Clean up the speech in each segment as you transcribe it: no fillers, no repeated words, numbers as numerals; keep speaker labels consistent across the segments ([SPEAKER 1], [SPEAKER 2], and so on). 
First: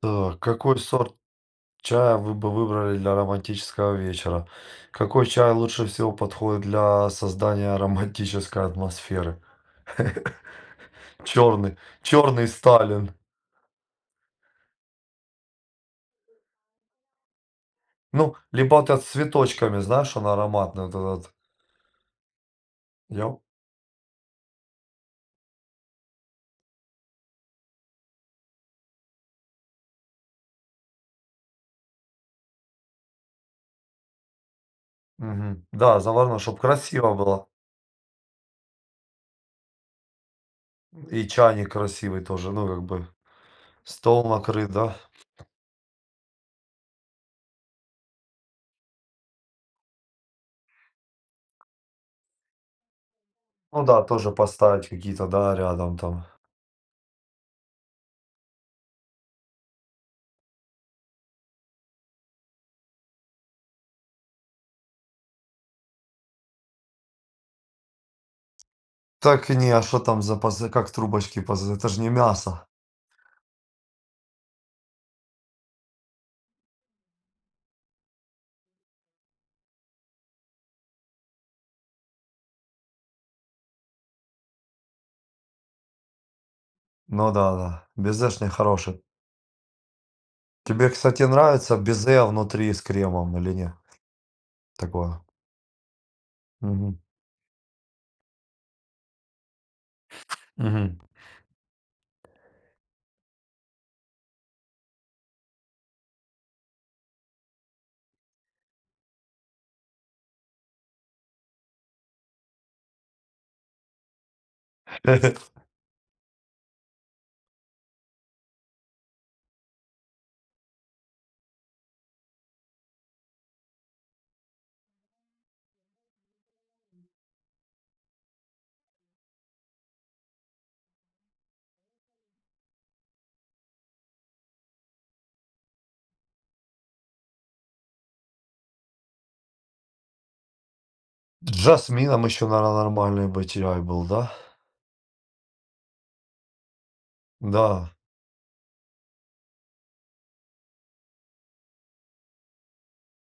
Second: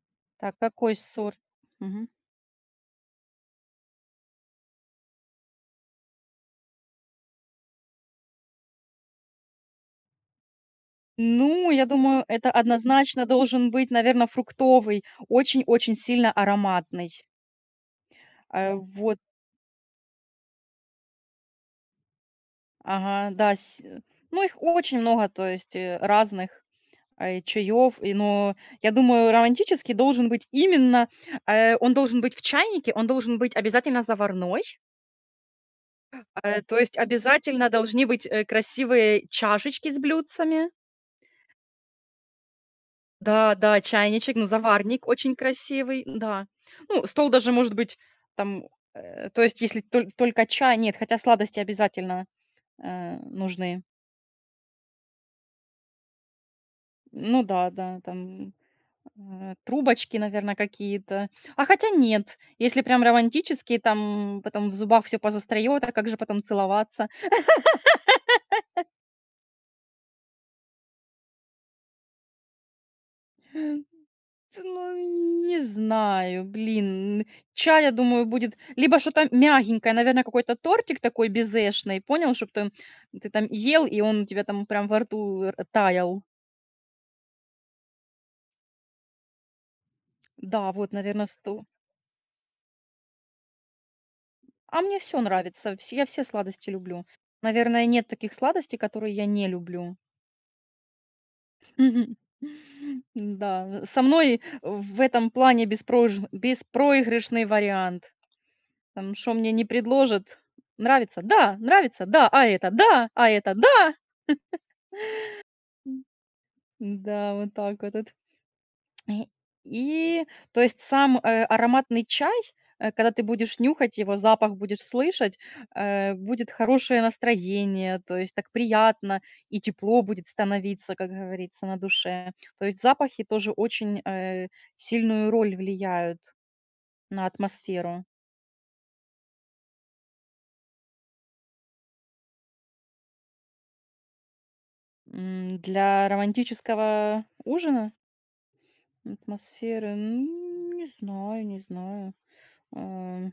[SPEAKER 1] Так,
[SPEAKER 2] Так,
[SPEAKER 1] какой
[SPEAKER 2] какой
[SPEAKER 1] сорт
[SPEAKER 2] сорт? Мгм.
[SPEAKER 1] чая вы бы выбрали для романтического вечера? Какой чай лучше всего подходит для создания романтической атмосферы?
[SPEAKER 2] Ну,
[SPEAKER 1] Черный,
[SPEAKER 2] я думаю,
[SPEAKER 1] черный
[SPEAKER 2] это
[SPEAKER 1] Сталин.
[SPEAKER 2] однозначно должен быть, наверное, фруктовый, очень-очень сильно ароматный.
[SPEAKER 1] Ну, либо вот этот с
[SPEAKER 2] Вот,
[SPEAKER 1] цветочками, знаешь, он ароматный, вот этот. Я...
[SPEAKER 2] ага, да, ну, их очень много, то есть, разных, чаёв, и, но я думаю, романтический должен быть именно, он должен быть в чайнике, он должен быть обязательно заварной,
[SPEAKER 1] Мгм. Да, заварной, чтобы
[SPEAKER 2] то есть
[SPEAKER 1] красиво было.
[SPEAKER 2] обязательно должны быть, красивые чашечки с блюдцами.
[SPEAKER 1] И чайник красивый тоже, ну, как бы
[SPEAKER 2] Да, да,
[SPEAKER 1] стол
[SPEAKER 2] чайничек, ну,
[SPEAKER 1] накрыт, да?
[SPEAKER 2] заварник очень красивый, да. Ну, стол даже может быть там, то есть если только чай, нет, хотя сладости обязательно,
[SPEAKER 1] Ну
[SPEAKER 2] нужны.
[SPEAKER 1] да, тоже поставить какие-то, да, рядом там.
[SPEAKER 2] Ну да, да, там, трубочки, наверное, какие-то. А хотя нет, если прям романтические, там потом в зубах все позастаёт, а как же потом целоваться?
[SPEAKER 1] Так не, а что там за, как трубочки, это же не мясо.
[SPEAKER 2] Ц ну, не знаю, блин. Чай, я думаю, будет либо что-то мягенькое, наверное, какой-то тортик такой безэшный, понял, чтоб ты там ел, и он у тебя там прям во рту р таял.
[SPEAKER 1] Ну да, да. Безэшный хороший.
[SPEAKER 2] Да,
[SPEAKER 1] Тебе,
[SPEAKER 2] вот,
[SPEAKER 1] кстати,
[SPEAKER 2] наверное, сто
[SPEAKER 1] нравится безе внутри с кремом или нет?
[SPEAKER 2] А мне
[SPEAKER 1] Такое.
[SPEAKER 2] все нравится, вс я все сладости
[SPEAKER 1] Мгм.
[SPEAKER 2] люблю. Наверное, нет таких сладостей, которые я не люблю.
[SPEAKER 1] Мгм.
[SPEAKER 2] Да, со мной в этом плане беспроиж беспроигрышный вариант. Там что мне не предложат? Нравится? Да! Нравится? Да! А это? Да! А это? Да! Да, вот так вот. И, и, то есть сам, ароматный чай, когда ты будешь нюхать его, запах будешь слышать, будет хорошее настроение, то есть так приятно и тепло будет становиться, как говорится, на душе. То есть запахи тоже очень, сильную роль влияют на атмосферу.
[SPEAKER 1] С жасмином еще, наверно, нормальный бы чай был, да?
[SPEAKER 2] М, для романтического ужина
[SPEAKER 1] Да.
[SPEAKER 2] Атмосферы, м, не знаю, не знаю. Ам,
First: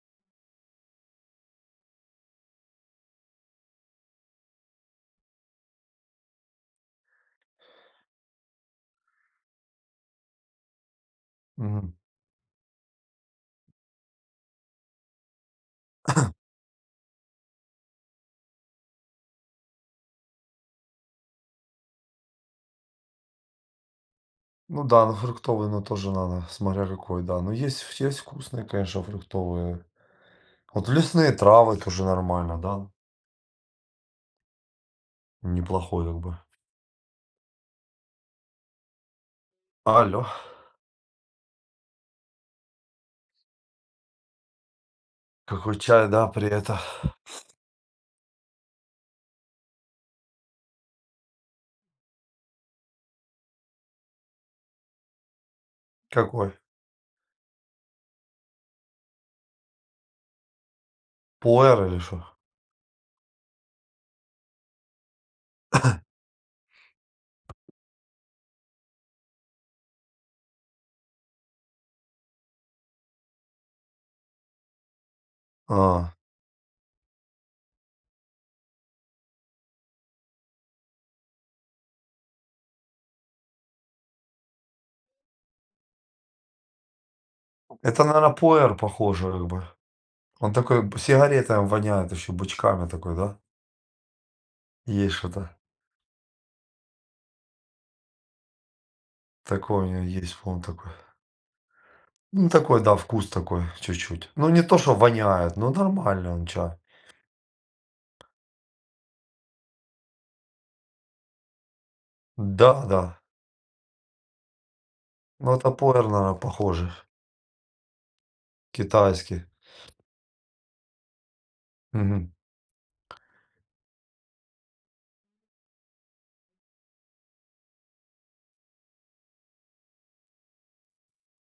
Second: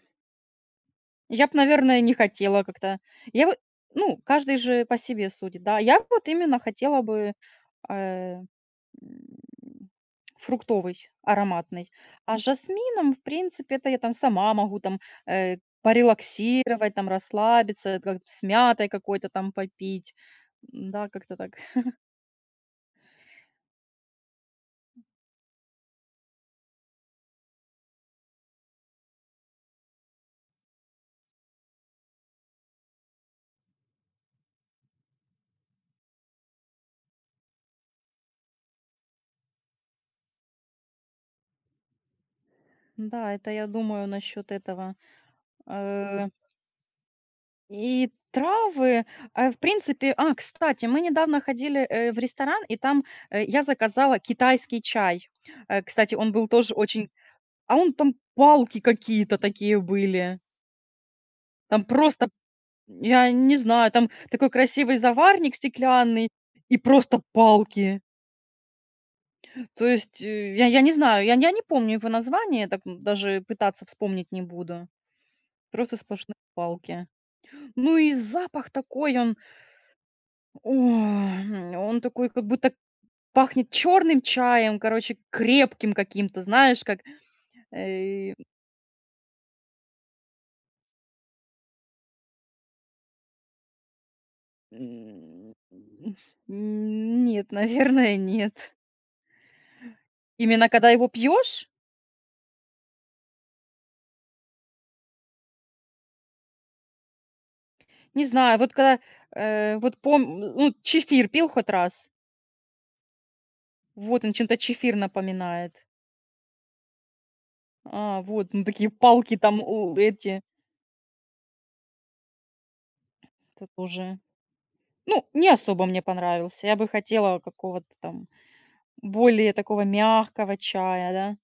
[SPEAKER 2] я бы, наверное, не хотела как-то. Я вот, ну, каждый же по себе судит, да. Я вот именно хотела бы, э, м, фруктовый, ароматный.
[SPEAKER 1] Мгм.
[SPEAKER 2] А с жасмином, в принципе, это я там сама могу там, порелаксировать, там расслабиться, это как с мятой какой-то там попить. Да как-то так.
[SPEAKER 1] Ну да, ну фруктовый, ну тоже надо, смотря какой, да. Но есть вкусные, конечно, фруктовые. Вот лесные травы тоже нормально, да. Неплохой как бы. Алло,
[SPEAKER 2] Да, это я думаю насчет этого.
[SPEAKER 1] какой чай, да,
[SPEAKER 2] Э
[SPEAKER 1] при это.
[SPEAKER 2] И травы, а, в принципе А, кстати, мы недавно ходили, в ресторан, и там, я заказала китайский чай. Кстати, он был
[SPEAKER 1] Какой?
[SPEAKER 2] тоже очень а он там палки какие-то такие были. Там
[SPEAKER 1] Пуэр или что?
[SPEAKER 2] просто, я не знаю, там такой красивый заварник стеклянный и просто палки. То есть, я не знаю, я не помню его название, так, м, даже пытаться вспомнить не буду. Просто
[SPEAKER 1] А.
[SPEAKER 2] сплошные палки. Ну и запах такой он О, м, он такой как будто пахнет черным чаем, короче, крепким каким-то, знаешь, как,
[SPEAKER 1] Это, наверное,
[SPEAKER 2] э,
[SPEAKER 1] пуэр похоже как бы. Он такой, сигарета воняет еще бычками такой, да? Есть что-то.
[SPEAKER 2] м, м, нет, наверное, нет.
[SPEAKER 1] Такое у него есть, по-моему,
[SPEAKER 2] Именно
[SPEAKER 1] такой.
[SPEAKER 2] когда его пьешь?
[SPEAKER 1] Ну, такой, да, вкус такой, чуть-чуть. Ну, не то, что воняет, но нормальный он чай.
[SPEAKER 2] Не знаю, вот когда, вот пом ну, чефир пил хоть раз?
[SPEAKER 1] Да, да.
[SPEAKER 2] Вот он чем-то чефир
[SPEAKER 1] Ну, это
[SPEAKER 2] напоминает.
[SPEAKER 1] пуэр, наверное, похоже.
[SPEAKER 2] А, вот, ну, такие палки
[SPEAKER 1] Китайский.
[SPEAKER 2] там, у, эти,
[SPEAKER 1] Мгм.
[SPEAKER 2] это тоже. Ну, не особо мне понравился. Я бы хотела какого-то там более такого мягкого чая, да,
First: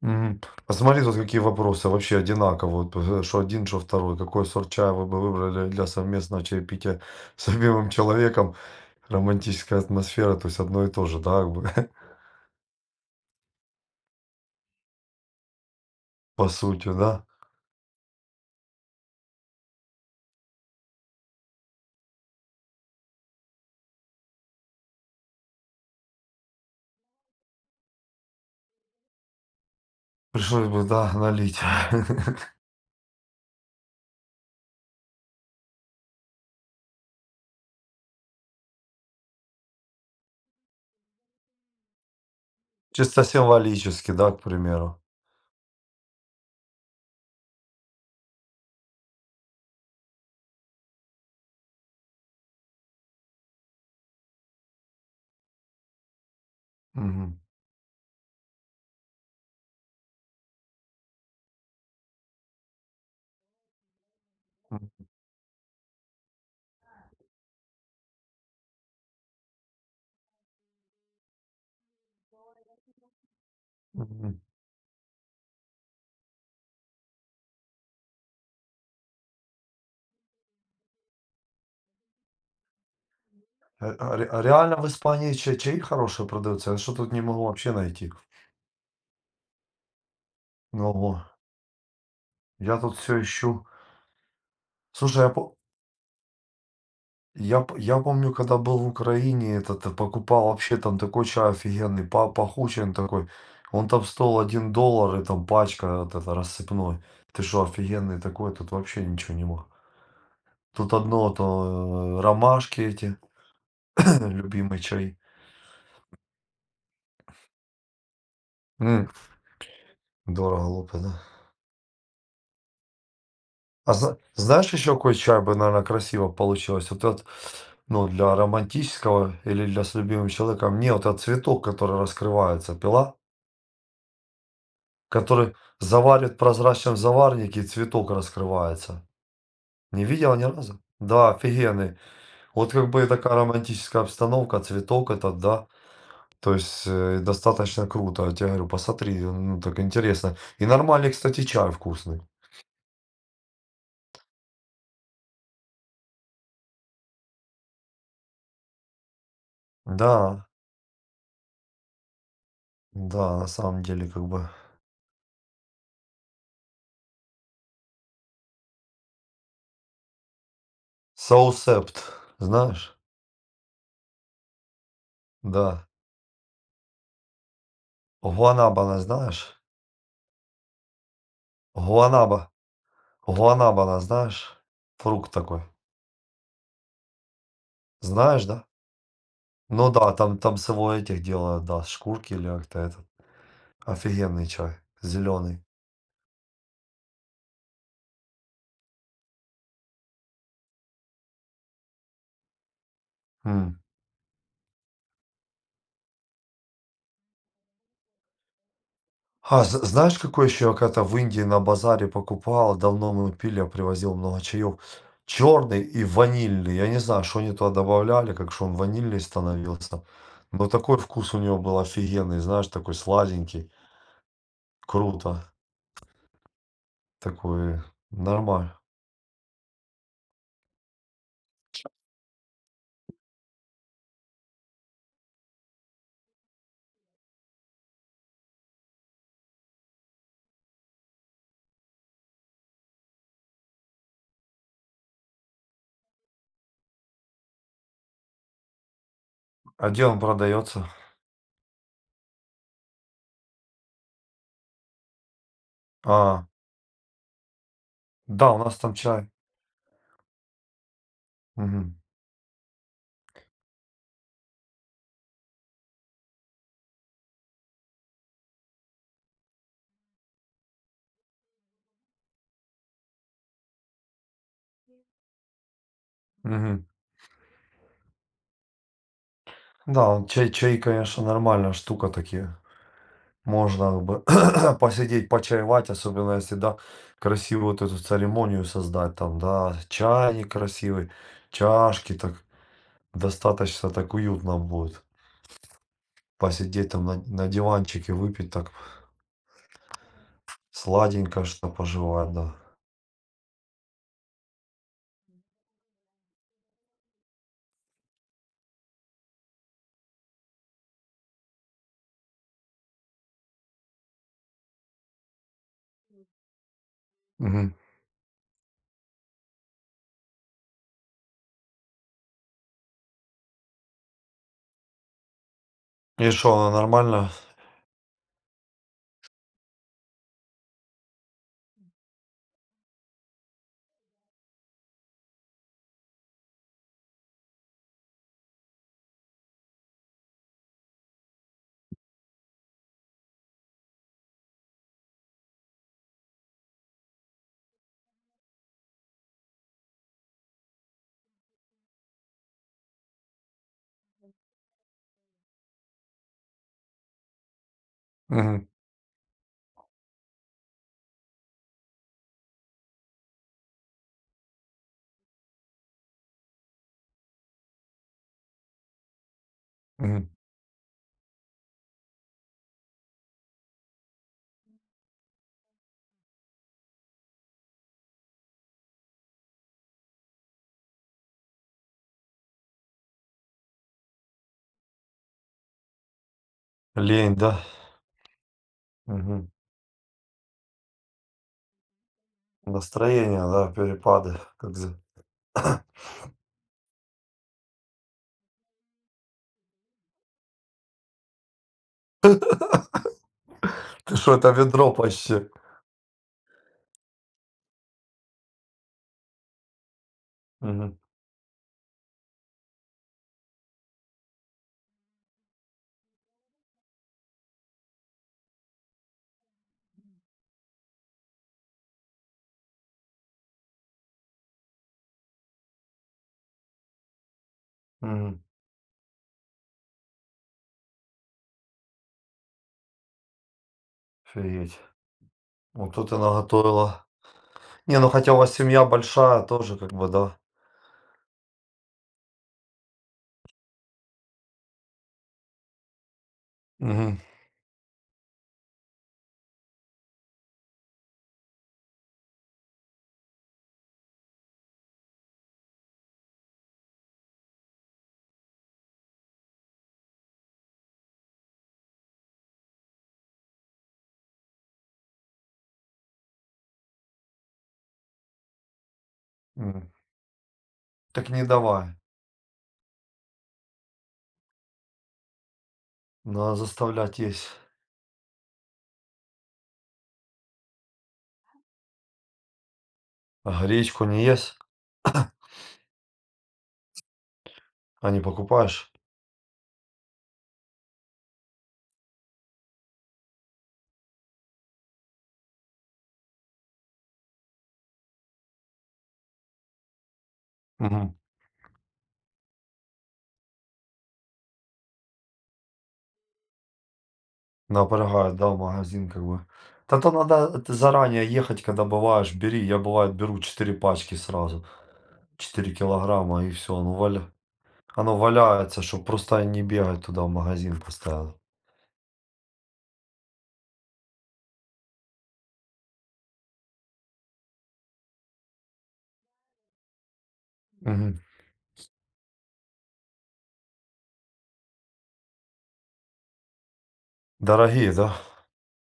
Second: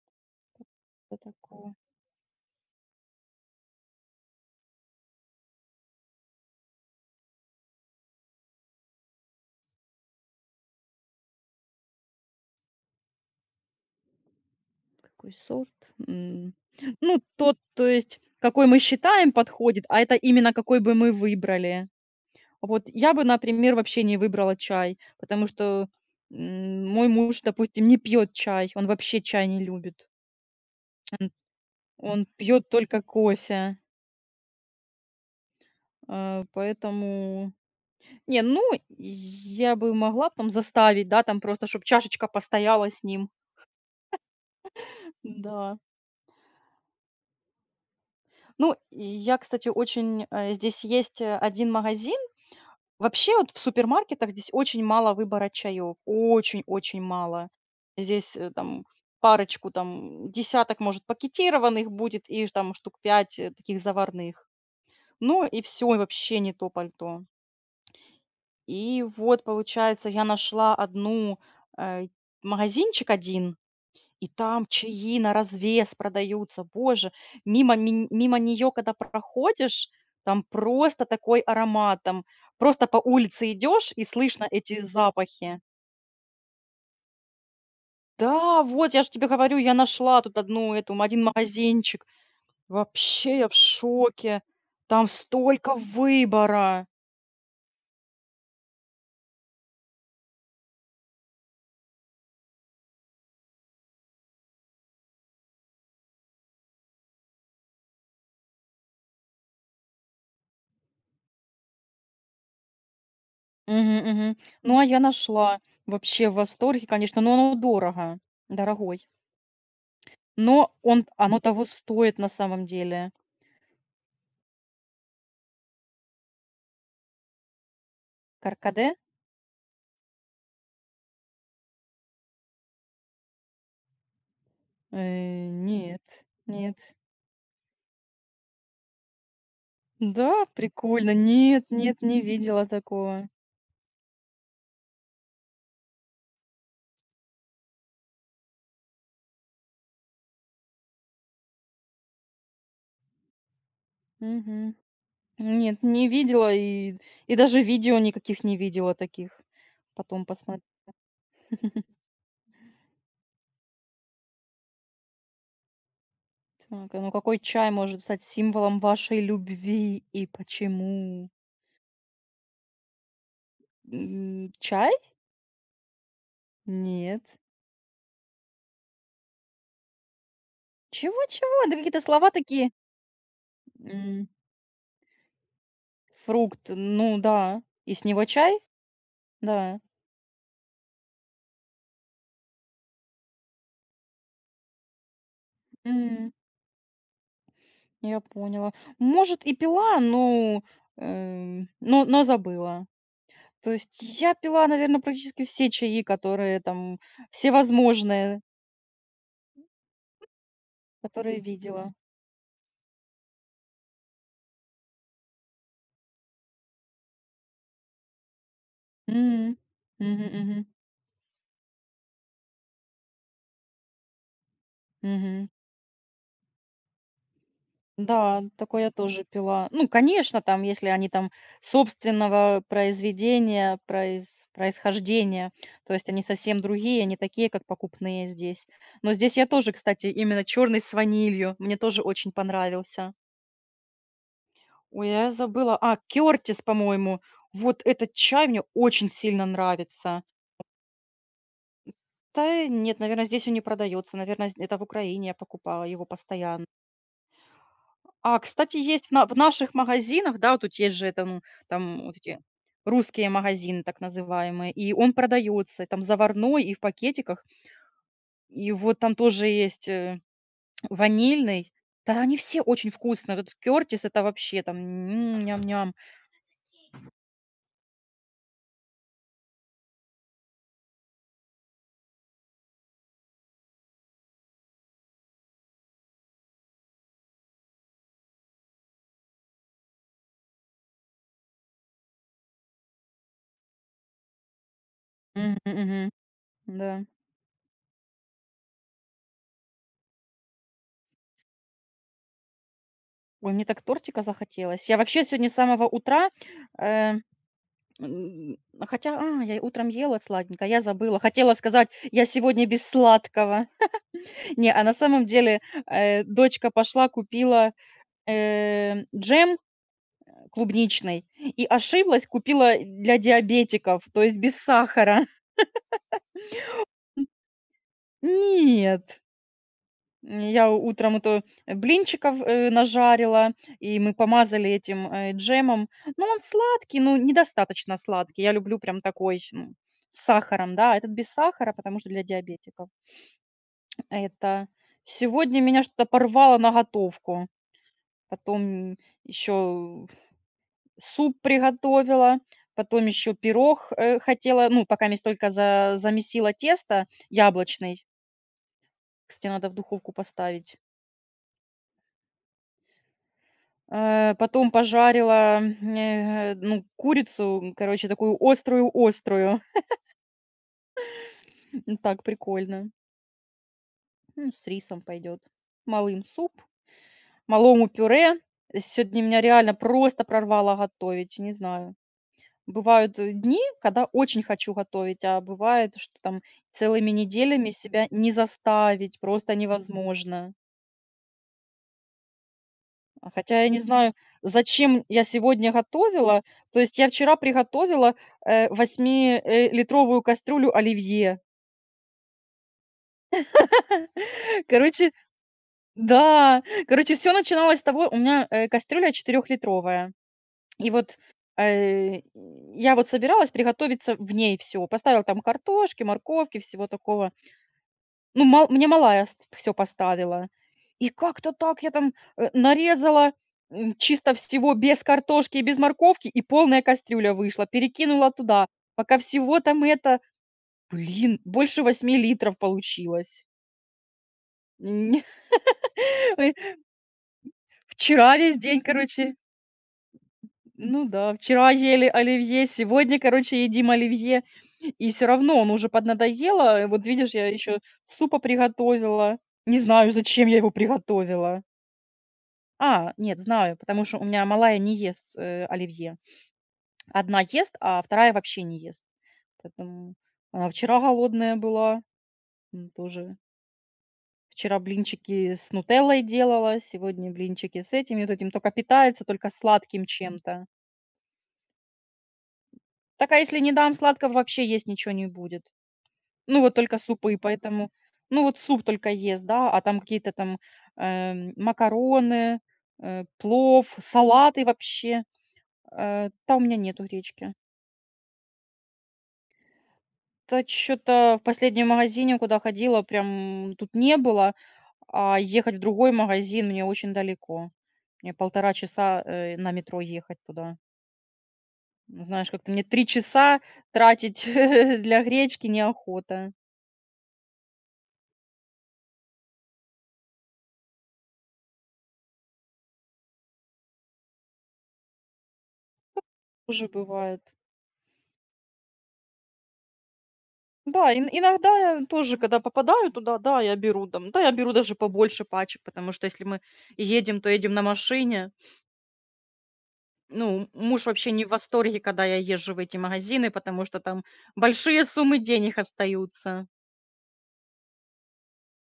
[SPEAKER 1] Мгм. Посмотри, тут
[SPEAKER 2] что
[SPEAKER 1] какие
[SPEAKER 2] такое.
[SPEAKER 1] вопросы вообще одинаково. Вот, что один, что второй. Какой сорт чая вы бы выбрали для совместного чаепития с любимым человеком? Романтическая атмосфера, то есть одно и то же, да, как бы,
[SPEAKER 2] Какой сорт?
[SPEAKER 1] по
[SPEAKER 2] М,
[SPEAKER 1] сути,
[SPEAKER 2] ну,
[SPEAKER 1] да?
[SPEAKER 2] тот, то есть, какой мы считаем, подходит, а это именно какой бы мы выбрали. Вот я бы, например, вообще не выбрала чай, потому что, м, мой муж, допустим, не пьет чай, он вообще чай не любит.
[SPEAKER 1] Пришлось бы, да,
[SPEAKER 2] М,
[SPEAKER 1] налить.
[SPEAKER 2] он пьет только кофе, а, поэтому Не, ну, я бы могла там заставить, да, там просто, чтобы чашечка постояла с
[SPEAKER 1] Чисто
[SPEAKER 2] ним.
[SPEAKER 1] символически, да, к примеру.
[SPEAKER 2] Да. Ну, и я, кстати, очень, здесь есть, 1 магазин Вообще, вот в супермаркетах здесь очень мало выбора чаёв, очень-очень
[SPEAKER 1] Мгм.
[SPEAKER 2] мало. Здесь, там парочку, там десяток, может, пакетированных будет и там штук 5 таких заварных.
[SPEAKER 1] М,
[SPEAKER 2] Ну и все, и вообще не то пальто. И вот, получается, я нашла одну, э, магазинчик один, и
[SPEAKER 1] мгм.
[SPEAKER 2] там чаи на развес продаются. Боже, мимо нее, когда проходишь, там просто такой аромат. Там просто по улице идешь и
[SPEAKER 1] А ре а
[SPEAKER 2] слышно
[SPEAKER 1] реально
[SPEAKER 2] эти
[SPEAKER 1] в Испании ча
[SPEAKER 2] запахи.
[SPEAKER 1] чаи хорошие продаются? Я что тут не могу вообще найти.
[SPEAKER 2] Да, вот я же тебе говорю, я нашла тут одну
[SPEAKER 1] Ну,
[SPEAKER 2] эту, один магазинчик.
[SPEAKER 1] я тут все
[SPEAKER 2] Вообще я в
[SPEAKER 1] ищу.
[SPEAKER 2] шоке. Там
[SPEAKER 1] Слушай, я по
[SPEAKER 2] столько выбора.
[SPEAKER 1] я п я помню, когда был в Украине, покупал вообще там такой чай офигенный, па пахучий он такой. Он там стоил $1, и там пачка вот эта рассыпной. Ты что, офигенный такой, тут вообще ничего не мог. Тут одно то ромашки эти.
[SPEAKER 2] Мгм, мгм.
[SPEAKER 1] Любимый
[SPEAKER 2] Ну, а я
[SPEAKER 1] чай.
[SPEAKER 2] нашла. Вообще в восторге, конечно, но оно дорого, дорогой.
[SPEAKER 1] М, дорого,
[SPEAKER 2] Но
[SPEAKER 1] глупо,
[SPEAKER 2] он
[SPEAKER 1] да.
[SPEAKER 2] оно того стоит на самом деле.
[SPEAKER 1] А знаешь еще какой чай бы, наверное, красиво получилось? Вот этот, ну, для
[SPEAKER 2] Каркаде?
[SPEAKER 1] романтического или для с любимым человеком. Мне вот этот цветок, который раскрывается, пила, который
[SPEAKER 2] Нет,
[SPEAKER 1] заварит в
[SPEAKER 2] нет.
[SPEAKER 1] прозрачном заварнике, и цветок раскрывается. Не видела ни
[SPEAKER 2] Да,
[SPEAKER 1] разу?
[SPEAKER 2] прикольно.
[SPEAKER 1] Да,
[SPEAKER 2] Нет,
[SPEAKER 1] офигенный.
[SPEAKER 2] нет, не видела
[SPEAKER 1] Вот как бы и
[SPEAKER 2] такого.
[SPEAKER 1] такая романтическая обстановка, цветок этот, да. То есть, достаточно круто. Я те говорю, посмотри, ну, так интересно. И нормальный, кстати, чай вкусный.
[SPEAKER 2] Мгм. Нет, не видела и даже видео никаких не видела таких. Потом
[SPEAKER 1] Да.
[SPEAKER 2] посмотрю.
[SPEAKER 1] Да, на самом деле, как бы.
[SPEAKER 2] А ну какой чай может стать символом вашей любви и почему?
[SPEAKER 1] Соусепт, знаешь?
[SPEAKER 2] М, чай?
[SPEAKER 1] Да.
[SPEAKER 2] Нет.
[SPEAKER 1] Гуанабана знаешь?
[SPEAKER 2] Чего-чего? Да какие-то слова
[SPEAKER 1] Гуанаба.
[SPEAKER 2] такие.
[SPEAKER 1] Гуанабана
[SPEAKER 2] М,
[SPEAKER 1] знаешь? Фрукт такой.
[SPEAKER 2] фрукт, ну да. И с него
[SPEAKER 1] Знаешь,
[SPEAKER 2] чай?
[SPEAKER 1] да?
[SPEAKER 2] Да.
[SPEAKER 1] Ну да, там с его этих делают, да, с шкурки или как-то этот. Офигенный чай. Зеленый.
[SPEAKER 2] М. Я поняла. Может, и пила, но, но забыла. То есть я пила, наверное, практически все чаи, которые там всевозможные,
[SPEAKER 1] А з знаешь, какой еще я когда-то в
[SPEAKER 2] которые
[SPEAKER 1] Индии на
[SPEAKER 2] видела.
[SPEAKER 1] базаре покупал, давно мы пили, я привозил много чаев, черный и ванильный. Я не знаю, что они туда добавляли, как что он ванильный
[SPEAKER 2] Мгм.
[SPEAKER 1] становился.
[SPEAKER 2] Мгм, мгм,
[SPEAKER 1] Но такой вкус у него был офигенный, знаешь, такой сладенький, круто,
[SPEAKER 2] мгм.
[SPEAKER 1] такой
[SPEAKER 2] Да,
[SPEAKER 1] нормально.
[SPEAKER 2] такое я тоже пила. Ну, конечно, там, если они там собственного произведения, происхождения, то есть они совсем другие, не такие, как покупные здесь. Но здесь я тоже, кстати, именно черный с ванилью. Мне тоже очень понравился. Ой, а я забыла. А, Кертис, по-моему. Вот этот чай мне очень сильно
[SPEAKER 1] А где он
[SPEAKER 2] нравится.
[SPEAKER 1] продается?
[SPEAKER 2] Да нет, наверное, здесь он не продается. Наверное, это в Украине я покупала его
[SPEAKER 1] А,
[SPEAKER 2] постоянно. А,
[SPEAKER 1] да, у
[SPEAKER 2] кстати,
[SPEAKER 1] нас там
[SPEAKER 2] есть в,
[SPEAKER 1] чай.
[SPEAKER 2] в наших магазинах, да, тут есть же это, ну,
[SPEAKER 1] Мгм.
[SPEAKER 2] там вот эти русские магазины, так называемые, и он продается, там заварной и в пакетиках. И вот там тоже есть ванильный. Да, они все очень вкусные. Вот Кертис это вообще там м, ням-ням.
[SPEAKER 1] Мгм. Да, он чай, конечно, нормальная штука такие. Можно бы посидеть, почаевать, особенно если, да, красивую вот эту церемонию создать, там, да, чайник красивый, чашки, так достаточно так уютно будет.
[SPEAKER 2] Мгм, мгм.
[SPEAKER 1] Посидеть там
[SPEAKER 2] Да.
[SPEAKER 1] на диванчике, выпить так сладенько, что пожевать, да.
[SPEAKER 2] Ой, мне так тортика захотелось. Я вообще сегодня с самого утра, э, м, хотя, а, я и утром ела сладенько, а я забыла. Хотела сказать, я сегодня без сладкого. Не, а на самом деле дочка пошла,
[SPEAKER 1] Мгм.
[SPEAKER 2] купила джем клубничный и ошиблась, купила для диабетиков, то есть без сахара.
[SPEAKER 1] И что, она нормально?
[SPEAKER 2] Нет. Я утром это блинчиков, нажарила, и мы помазали этим, джемом. Ну, он сладкий, но недостаточно сладкий. Я люблю прям такой, ну, с сахаром, да. А этот без сахара, потому что для диабетиков. Это сегодня меня что-то порвало на готовку. Потом еще суп приготовила, потом еще пирог, хотела. Ну, пока месь только за замесила тесто яблочный.
[SPEAKER 1] Мгм.
[SPEAKER 2] Кстати, надо в духовку поставить. Потом пожарила, ну, курицу, короче, такую острую-острую.
[SPEAKER 1] Мгм.
[SPEAKER 2] Ну, так прикольно. Ну, с рисом пойдет. Малым суп, малому пюре. Сегодня меня реально просто прорвало готовить, не знаю. Бывают дни, когда очень хочу готовить, а бывает, что там целыми
[SPEAKER 1] Лень, да?
[SPEAKER 2] неделями себя не заставить,
[SPEAKER 1] Мгм.
[SPEAKER 2] просто невозможно. А,
[SPEAKER 1] Настроение,
[SPEAKER 2] хотя я
[SPEAKER 1] да,
[SPEAKER 2] не знаю,
[SPEAKER 1] перепады.
[SPEAKER 2] зачем я сегодня готовила. То есть я вчера приготовила, восьмилитровую кастрюлю оливье.
[SPEAKER 1] Ты что, это ведро
[SPEAKER 2] Короче,
[SPEAKER 1] почти?
[SPEAKER 2] да, короче, все начиналось с того у меня, кастрюля четырехлитровая. И
[SPEAKER 1] Мгм.
[SPEAKER 2] вот, э, я вот собиралась приготовиться в ней все, поставила там картошки, морковки, всего такого. Ну, мал мне малая все поставила. И как-то так я там, нарезала, м, чисто всего без картошки и без морковки, и полная кастрюля вышла. Перекинула
[SPEAKER 1] Мгм.
[SPEAKER 2] туда. Пока всего там это, блин, больше 8 литров получилось.
[SPEAKER 1] Офигеть.
[SPEAKER 2] Н
[SPEAKER 1] Вот тут и
[SPEAKER 2] э,
[SPEAKER 1] наготовила. Не, ну хотя
[SPEAKER 2] вчера
[SPEAKER 1] у вас
[SPEAKER 2] весь день,
[SPEAKER 1] семья
[SPEAKER 2] короче
[SPEAKER 1] большая тоже как бы, да?
[SPEAKER 2] ну да, вчера ели оливье, сегодня, короче, едим оливье, и все равно он уже поднадоело. Вот
[SPEAKER 1] Мгм.
[SPEAKER 2] видишь, я еще супа приготовила. Не знаю, зачем я его приготовила. А, нет, знаю, потому что у меня малая не ест, оливье. Одна ест, а вторая вообще не ест. Поэтому она вчера голодная была, м, тоже. Вчера блинчики с нутеллой делала, сегодня блинчики с этим и вот этим. Только питается только
[SPEAKER 1] М.
[SPEAKER 2] сладким чем-то.
[SPEAKER 1] Так не давай.
[SPEAKER 2] Так, а если не дам сладкого, вообще есть ничего не будет.
[SPEAKER 1] Надо
[SPEAKER 2] Ну, вот только
[SPEAKER 1] заставлять
[SPEAKER 2] супы,
[SPEAKER 1] есть.
[SPEAKER 2] поэтому ну, вот суп только ест, да, а там какие-то там, макароны,
[SPEAKER 1] А
[SPEAKER 2] плов,
[SPEAKER 1] гречку не ешь,
[SPEAKER 2] салаты вообще. Там у меня нету гречки.
[SPEAKER 1] а не покупаешь.
[SPEAKER 2] То чё-то в последнем магазине, куда ходила, прям тут не было, а ехать в другой магазин мне очень далеко. Мне 1,5 часа, на метро ехать туда.
[SPEAKER 1] Мгм.
[SPEAKER 2] Ну, знаешь, как-то мне 3 часа тратить для гречки неохота.
[SPEAKER 1] Напрягает, да, в магазин как бы. Да то надо это заранее ехать, когда бываешь, бери. Я бывает беру 4 пачки сразу, 4 кг и все.
[SPEAKER 2] Тоже
[SPEAKER 1] Оно, валя...
[SPEAKER 2] бывает.
[SPEAKER 1] оно валяется, чтобы просто не бегать туда в магазин
[SPEAKER 2] Да, ин
[SPEAKER 1] постоянно.
[SPEAKER 2] иногда я тоже, когда попадаю туда, да, я беру там, да, я беру даже побольше пачек, потому что если мы едем, то едем на машине. Ну, муж
[SPEAKER 1] Мгм.
[SPEAKER 2] вообще не в восторге, когда я езжу в эти магазины, потому что там большие суммы денег остаются.
[SPEAKER 1] Дорогие, да?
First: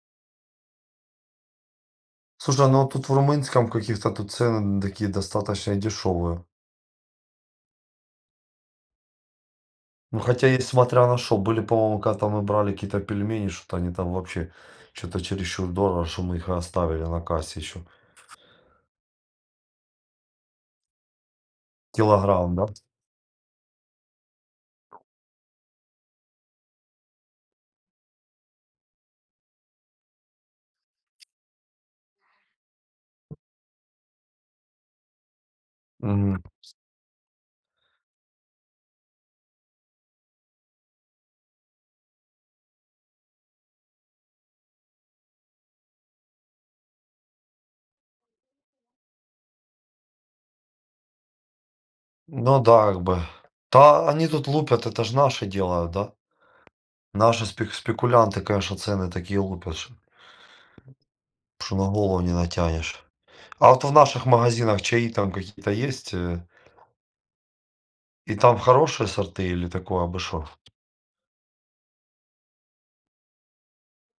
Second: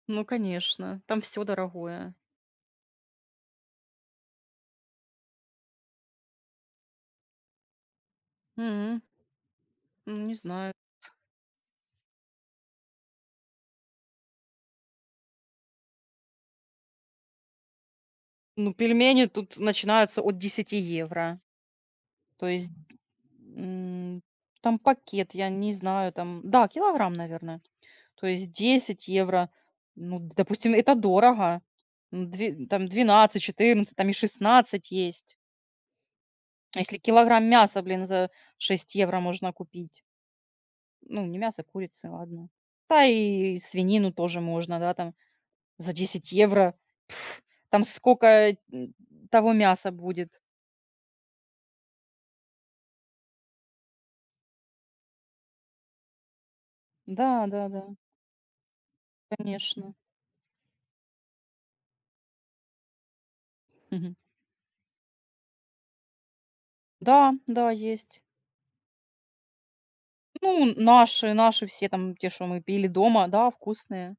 [SPEAKER 2] Ну, конечно, там все дорогое.
[SPEAKER 1] Слушай, ну а тут в румынском каких-то тут цены такие достаточно дешевые.
[SPEAKER 2] М, ну,
[SPEAKER 1] Ну,
[SPEAKER 2] не
[SPEAKER 1] хотя и
[SPEAKER 2] знаю.
[SPEAKER 1] смотря на что, были, по-моему, когда мы брали какие-то пельмени, что-то они там вообще что-то чересчур дорого, что мы их и оставили на кассе еще.
[SPEAKER 2] Ну, пельмени тут начинаются от 10 евро. То
[SPEAKER 1] Килограмм, да?
[SPEAKER 2] есть, м, там пакет, я не знаю, там, да, килограмм, наверное. То есть 10 евро. Ну, допустим, это дорого. М, дви там 12, 14, там и 16 есть.
[SPEAKER 1] Мгм.
[SPEAKER 2] А если килограмм мяса, блин, за 6 евро можно купить? Ну, не мясо, а курицы, ладно. Да и свинину тоже можно, да, там за 10 евро. Пф, там сколько м, того мяса будет.
[SPEAKER 1] Ну да, как бы. Да, они тут лупят, это же наши делают, да? Наши
[SPEAKER 2] Да, да, да,
[SPEAKER 1] спекулянты, конечно, цены такие лупят,
[SPEAKER 2] конечно.
[SPEAKER 1] что на голову не натянешь. А вот в
[SPEAKER 2] Мгм.
[SPEAKER 1] наших магазинах чаи там какие-то есть?
[SPEAKER 2] Да, да, есть.
[SPEAKER 1] И там хорошие сорты или такое, обышло?
[SPEAKER 2] Ну, наши, наши все там, те, что мы пили дома, да, вкусные.